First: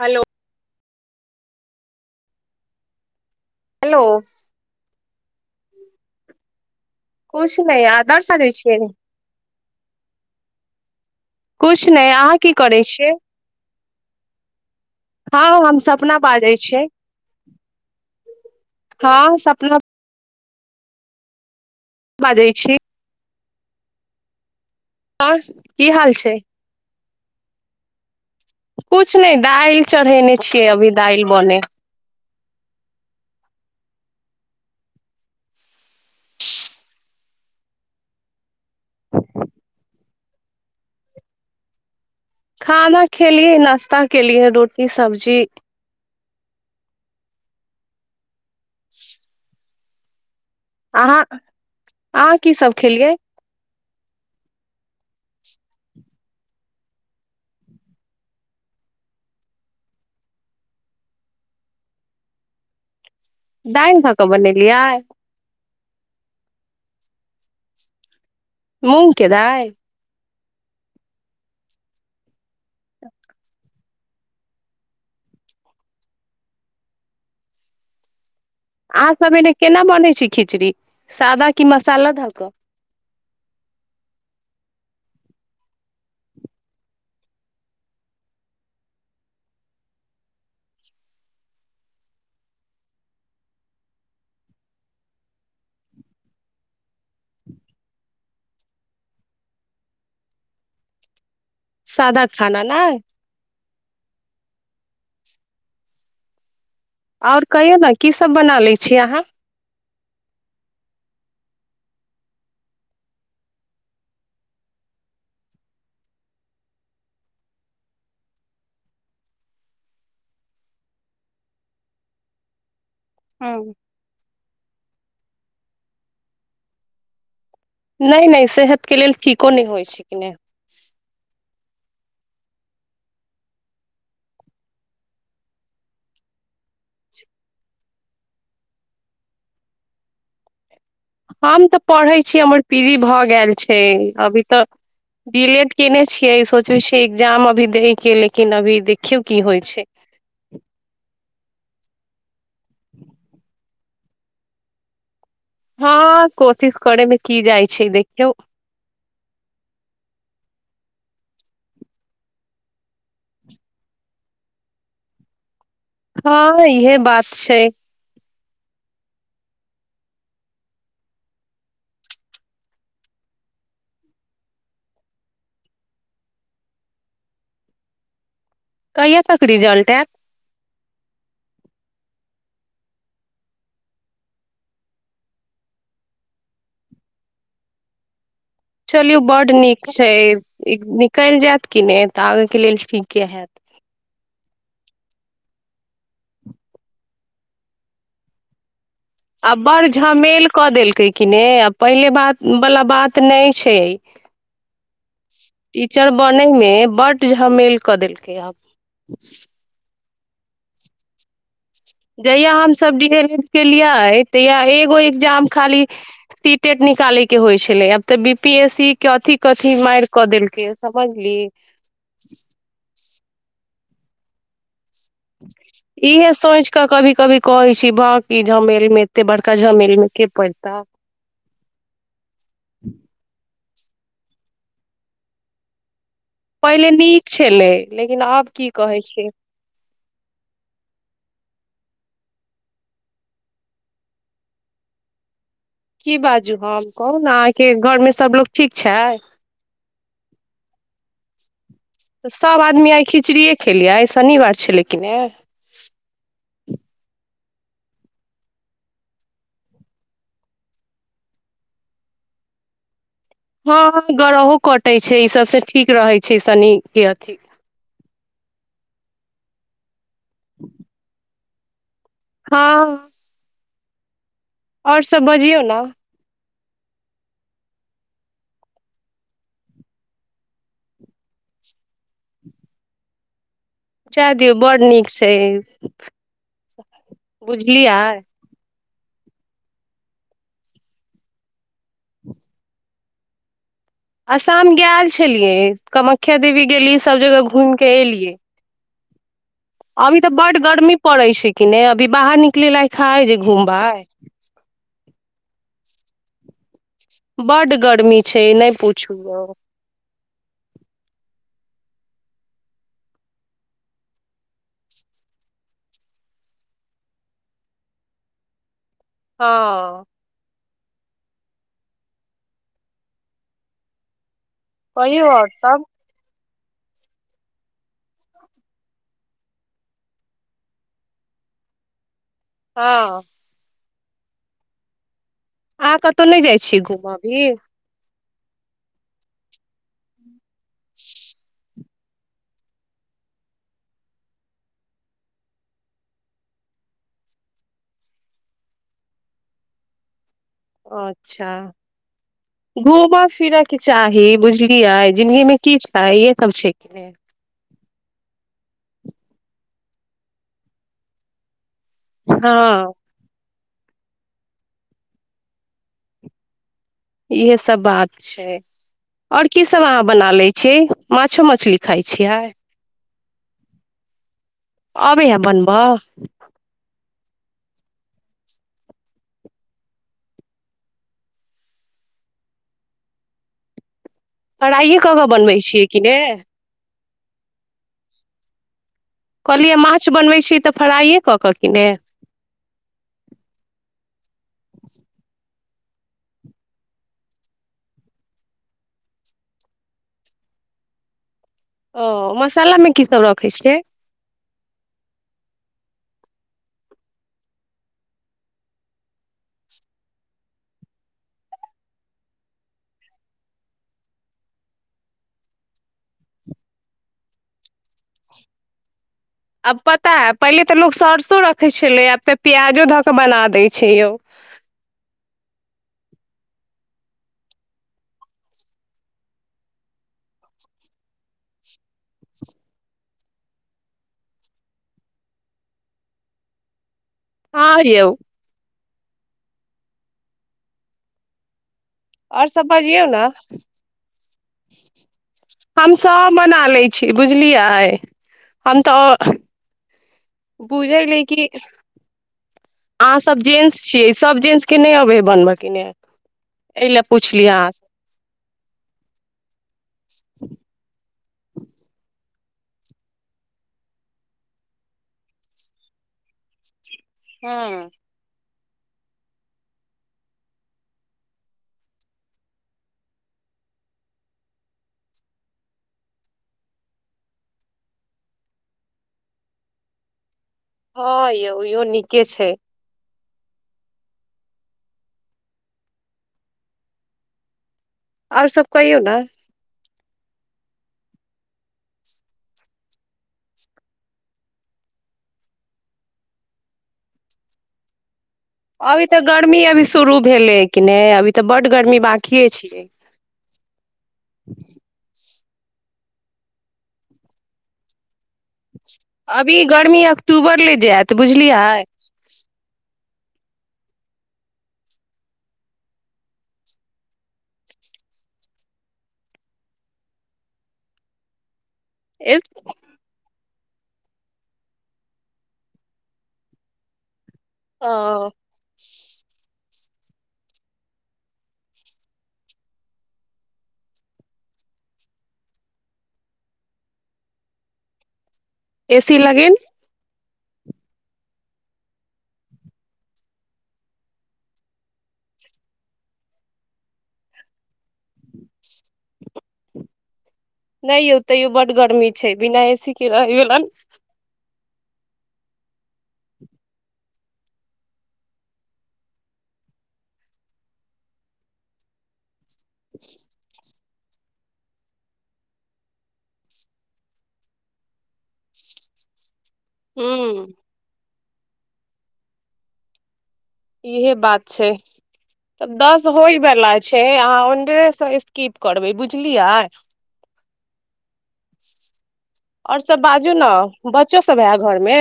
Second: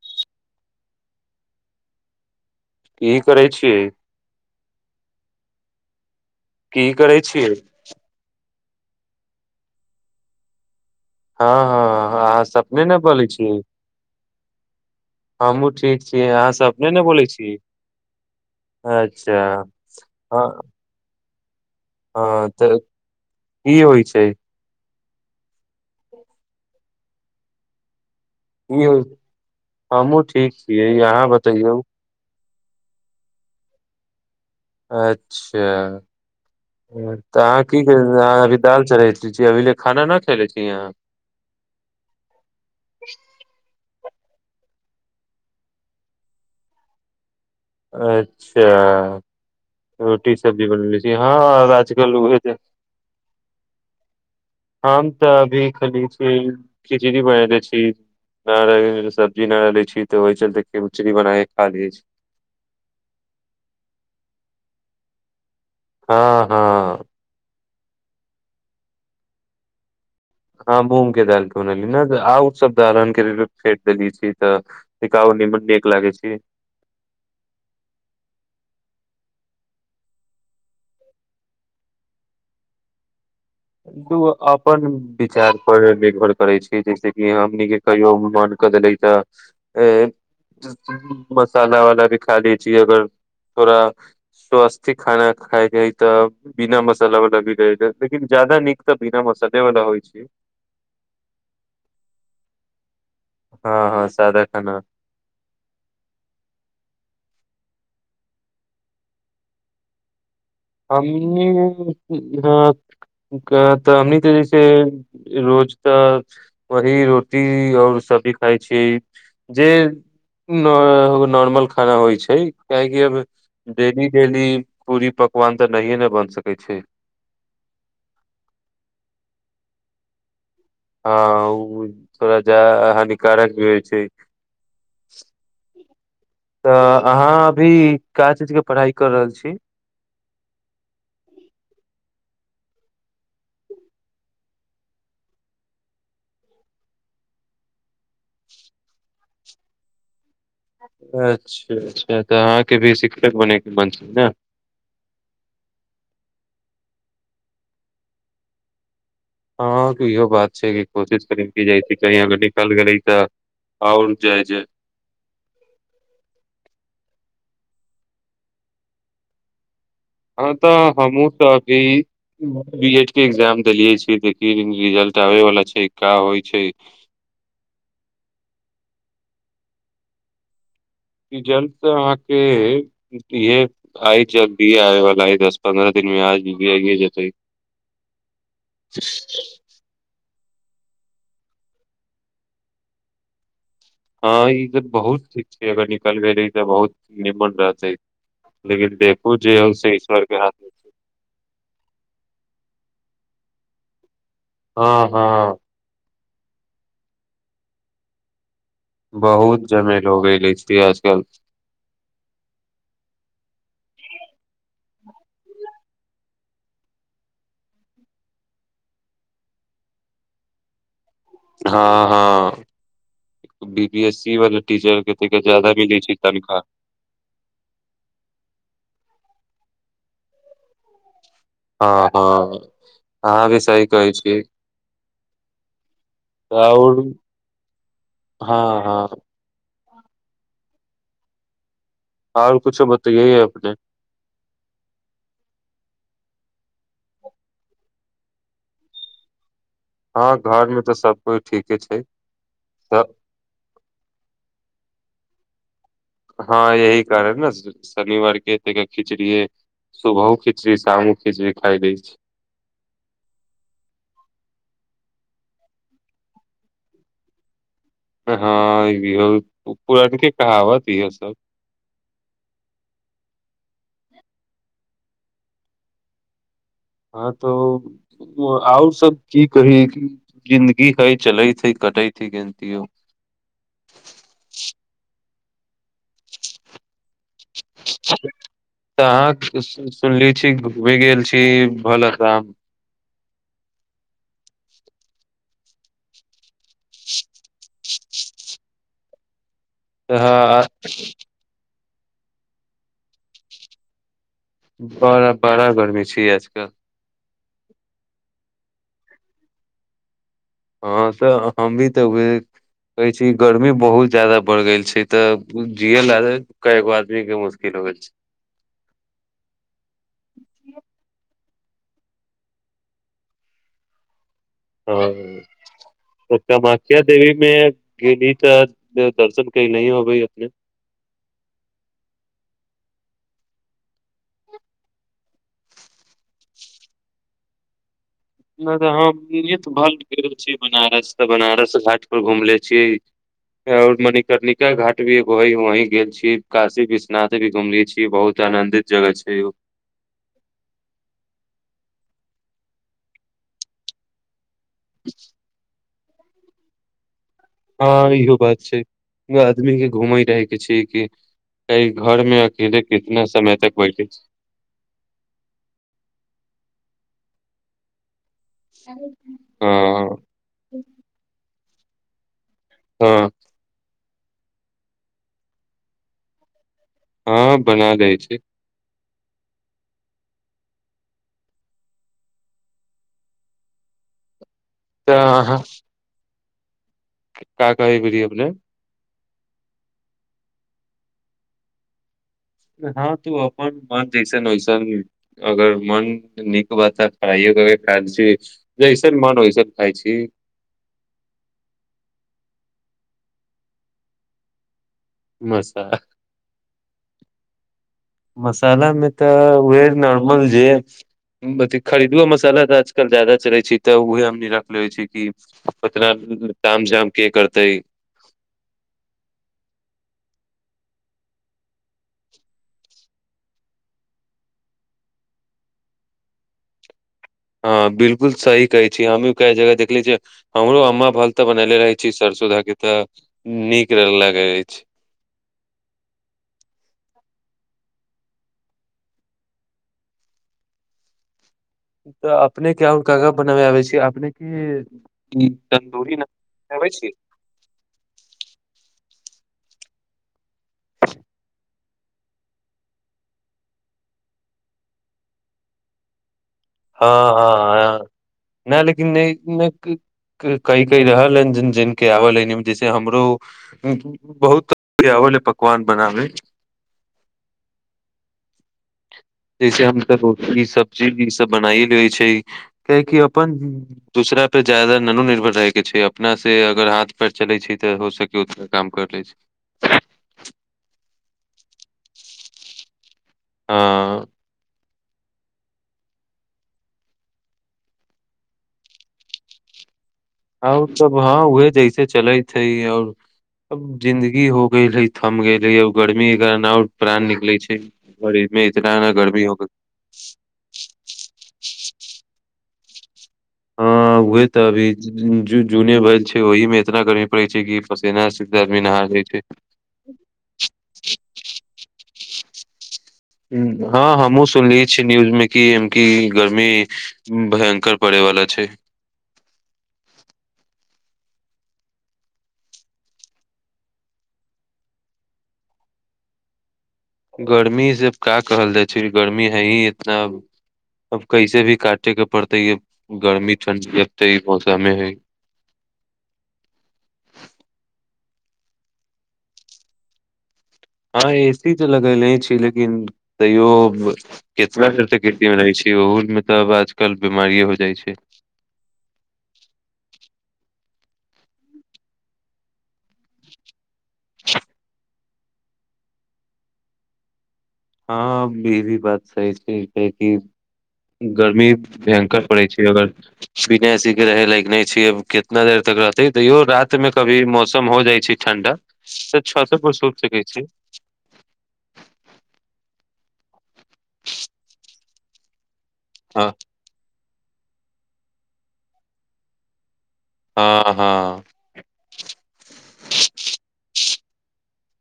hello ठीक की करय छियै हेलो की करै छियै कुछ नहि आदर्श सजे छी च हँ हँ अहाँ सपने ने बोलै छी हँ हमहूँ हम ठीक सपना छी अहाँ बाजै छियै सपने ने बोलै छी हँ अच्छा सपना हँ हँ बाजै त छी की ई होइ छै आओर की हाल छै की हो किछ नहि दालि हमहुँ चढ़ेने ठीक छियै अभी अहाँ दालि बने बतैयौ अच्छा तऽ अहाँ की अभी दाल चढ़ अभी ले खाना न खायले छी यहाँ खाना खेलियै नाश्ता केलिये लिए रोटी सब्जी अच्छा अच्छा ओ रोटी सब्जी बनवय छी अहाँ हँ आजकल ओ अहाँ की सब खेलियै हम तऽ अभी खाली छी खिचड़ी बननेे छी नहि रहल सब्जी नहि रहले छी तऽ ओहि चलते खिचड़ी बनाके खा लै छी दाईल धए कऽ बनेलियै हँ हँ मूँग के दाल हँ मूगके दाल बनेली आऊ सबदाहरणके फेट देली छी तऽ निकाउनी मन नीक लागै छी अहाँसभ एने केना बनैत छै खिचड़ी सादा कि मसाला धऽ कऽ अपन विचार पर निर्भर करै छै जैस कि हमने कहियो मन कऽ देले तऽ मसाला वाला भी खा ले छी अगर थोड़ास्वास्थ्य खाना खाायके हइ तऽ बिना मसाला वाला भी रह लेकिन ज्यादा नीक तऽ बिना मसले वाल होइ छै सादा खाना नए हँ हँ सादा खाना आओर कहियौ ने कीसभ बना लै छी अहाँ हमनी कऽ तऽ हमनी तऽ जैसे रोज तऽ वही रोटी आओर सब्जी खाइ छियै जे नॉर्मल खाना होइ छै किए की अब हूँ डेली डेली पूरी पक पकवान तऽ नहिए ने बन सकय छै नहि नहि सेहतके लेल ठीको नहि होइत छै कि नहि हँ ओ थोड़ा जा हानिकारक भी होइ छै तऽ अहाँ अभी का चीज क पढ़ाई कर रहल छी हम तऽ पढ़ै छियै हमर पी जी भऽ गेल छै अभी तऽ डी एल लेड कयने छियै सोचै छियै एग्जाम अभी दैके लेकिन अभी देखियौ की होइ छै अच्छा अच्छा तऽ अहाँके भी शिक्षक बने के मन छै न हँ कोशिश करय मे की जाइ छै देखियौ हँ इहो बात छै कि कोशिश करी क जइ छै कही अगर निकल गेलैय तऽ आओर जाइ जाइ हँ इहे बात छैय हँ तऽ हमहूँ त अभी बी एड के एग्जाम देलियै छियै देखिये रिजल्ट आबै वला छै का होइ छै कहिया तक रिजल्ट ऐत रिजल्ट तऽ आहाँके इहे फाई जल्दीये आबैय बला य दस पन्द्रह दिनमे आज भी आइे जतई चलियू बड नीक छै ई निकलि जायत कि नइ तऽ आगेके लेल ठीके हैत हँ ई त बहुत ठीक छै अगर निकल गेलै तऽ बहुत निमन रहतै लेकिन देखू आ जे हौ बड़ से ईश्वर के झमेल हाथ कऽ देलकै कि नै आ पहिले बात वला बात नहि छै हँ हँ नैय मे बड झमेल कऽ देलकै आब बहुत झमेल [unintelligible] जहिया हम सब डी एल एड केलियै तहिया एगो एजाम खाली सी टेट निकाले के होइ छलै आब तऽ बी पी एस सी के अथी कथी माइर कऽ देलकै समझली हँ हँ एक बी बी एस सी वाला टीचर के त ज्यादा मिलै छै इहे तनखा सोच कऽ कभी कभी कहै छी बकी झमेलमे एते बड़का जमीन मे के पड़त ह हँ आ भी सही कहै छी पहिले आओर नीक छलै लेकिन आब हँ की हँ कहैत छै हर कुछो बतइये अपने की बाजू हम कहू ने अहाँके घरमे सभलोग ठीक छै हँ घर मे तऽ सब कोइ ठीक तऽ सभ आदमी आइ खिचड़ीे खेलियै आइ शनिवार छलै कि ने हँ यह कारण ने शनिवार के त खिचड़ीे सुबहो खिचड़ी शामो खिचड़ी खााय लै छी हँ हँ ग्रहो कटै छै ई सभसँ ठीक रहै छै शनि के अथि हँ ई भी होल पुरनके कहावत इहो सब हँ आओर सभ बजियौ ने हँ तो आओर सब की कही जिन्दगी हइ चलय छै कटय छै कैसियो जय दिऔ बड नीक छै बुझलियै तऽ अहाँक सुनली छी घु भि गेल छी भल राम आसाम गेलल छलियै कामाख्या देवी गेलियै सभ जगह घूमि कऽ एलियै अभी तऽ बड गर्मी पड़ैत छै कि ने अ अभी बाहर निकले लायक है जे घूमबै बड़ा बड़ा गर्मी छै आजकल बड्ड गर्मी छै नहि पुछु तऽ हँ तऽ हम भी तऽ उ कहै छी गर्मी बहुत ज्यादा बढ़ गेल छै तऽ जिय लऽ कऽ गो आदमी के मुश्किल हो गेल छै हँ कहियौ आओर सब कमाख्या देवी मे गेली तऽ दर्शन की न होबै अपने हँ अहाँ कतहु नहि जाइ छी घूम अभी [unintelligible] छी बनारस तऽ बनारस घाट घुमले छियै और मणिकर्णिका घाट भी एगो है वही गेल छी काशी विश्वनाथ भी घुमले छियै बहुत आनंदित जगह छै अच्छा घुमय फिरय के चाही बुझलि यै जिन्गीमें की तऽ इहे सब छै कि हँ इहो बात छै आदमी के घूमै रहैके छै कि क घर में अकेले हँ कितना समय तक [unintelligible] इहे सब बात और की सब अहाँ हँ बना ले छीियै माछो मछली खाइ छियै हँ अइबै यै बनबअ हँ बना दै छी पढ़इए कऽ तऽ कऽ बनबै अहाँ छियै कि ने का कहैत रहियै अपने कहलियै माछ बनबैत छी तऽ फ्राइए कऽ कऽ कि ने हँ तू अपन मन जैसन वैसन अगर मन नीक बा तऽ ह खाइ कर खा ल छी जैसन मन वैसन खाइ छी ओ मसालामे किसभ रखै छियै मस मसालामे तऽ उह नॉर्मल जे अथ खरीदओ मसाला तऽ आजकल ज्यादा चलै छै तऽ उहे हमनी रखलेै छी कि उतना ताम जाम के करतै आब पता है पहिले तऽ लोक सरसो रखै छलै आब तऽ पियाजो धऽ कऽ बना दै छै यौ हँ बिलकुल सही कहै छी हमही कए जगह देखले छियै हमरो अम्मा भरके तऽ बनले रहै छी सरसो धाके तऽ नीक लगैत अछि आर यौ तऽ आओर सभ अपनेके आओर बजियौ का ने का बनाबै आबै छी अपनेके ई तन्दूरी हमसभ बना बनाबै लैत आबै छी बुझलियै छी बुझलियी कि अहाँसभ जेन्ट्स छियै सभ जेन्ट्सके नहि अबै हइ बनबयकेने हँ हँ नहि लेकिन कई कई रहल ज आ ह जैसे हमरो बहुत तरके आल है पकवान बनामे हँ जैसे हमसब रोटी सब्जी ईसभ बनाइ लै छै कियकि अपन दूसरा परर ज्यदाा ननोो निर्भर रहैके छै अपना से अगर हाथ पैर चलै छै तऽ हो सके उतना काम कर लै छै हँ यौ ओहिो नीके छै हँ आओर सब कइ हो ने आर तब हँ उह जैसे चलैत हइ आओर जिन्दगी हो गेल है थम गेल हैर गर्मी के कारण आओर प्राण निकलैत छै मे इतना अभी ने तऽ हो गर्मी अभी शुरू भेलै कि नहि अभी तऽ बड गर्मी ब खए छियै हँ उह तऽ अभी ज जूने भै छै ओहहि में इतना गर्मी पड़े छै कि पसीना से तऽ आदमी नहा जाइ छै अभी गर्मी अक्टूबर ले जायत बुझलियै खुश हँ हमहुूँ सुनलियै छी न्यूज मे की एमेकी गर्मी भयंकर पड़ेवाला छै एक गर्मी ओ से का कहल जाइ छै गर्मी हे अब कैसे भी काटेके पड़तै य गर्मी ठण्डी अब तऽ ई मौसममे है एसी लाग हँ ए सी तऽ लगेले छी लेकिन तैयो केतब कर सकीमे रहै छै ओहोमेलब आजकल बीमारीए हो जाइ छै नहि यौ तैयो बड गर्मी छै बिना एसी के रहै गेलन [unintelligible] हँ ई भी बात सही ठ छै कि गर्मी भयं्कर पड़ै छी अगर बिना सी के रहे लाग के नहि छै कितना देर तक रहते तैयो रात मे कभी मौसम हो जाइ छै ठण्डा छास पर सोल सकै हूँ छी इहे बात छै दस होय हँ वलाा छै आ पन्द्रह सए स्किप करबै बुझलियै हँ हँ आओर सब बाजू ने ब कच्चो सब है घरमे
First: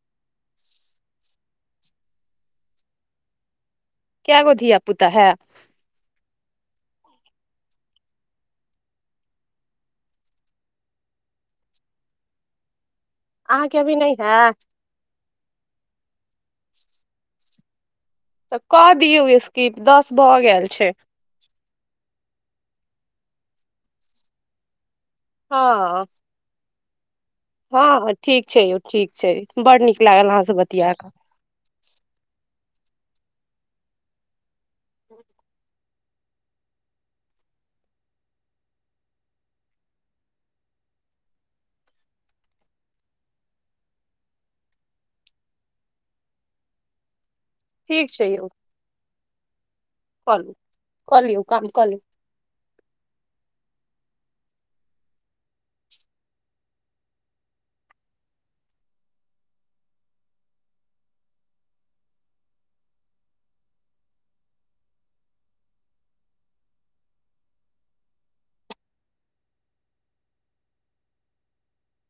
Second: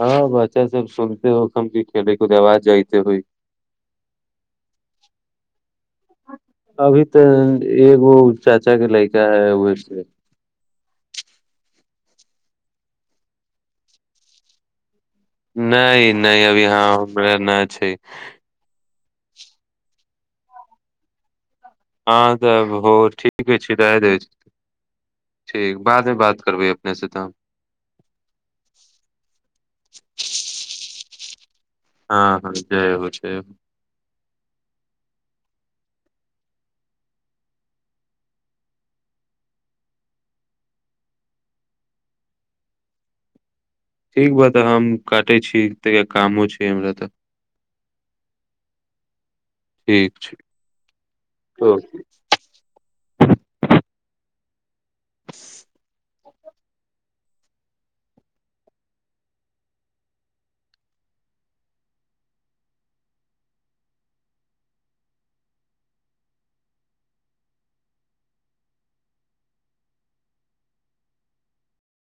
हँ बच्चा सब सुनते होखम की खेलै कूदे आवाज जाइते होइ काय गो धिया पुता है अभी तऽ एगो चाचा के लड़का है व अहाँके अभी न है नहि नहि अभी याँ हमरा नहि छै तऽ कऽ दियौ स्कीप दस भऽ गेल छै हँ तऽ भ ठीके छै राय द ठीक बादमे बात करबै वैसे तऽ हँ हँ ठीक छै यौ ठीक छै बड़ नीक लागल अहाँसभ बतिया कऽ हँ हँ छै छै ह ठीक बा तऽ हम काटै छी ता कामो छै हमरा तऽ ठीक छै यौ ठीक छै कऽ लू कऽ लियौ काम कऽ लियौ [unintelligible]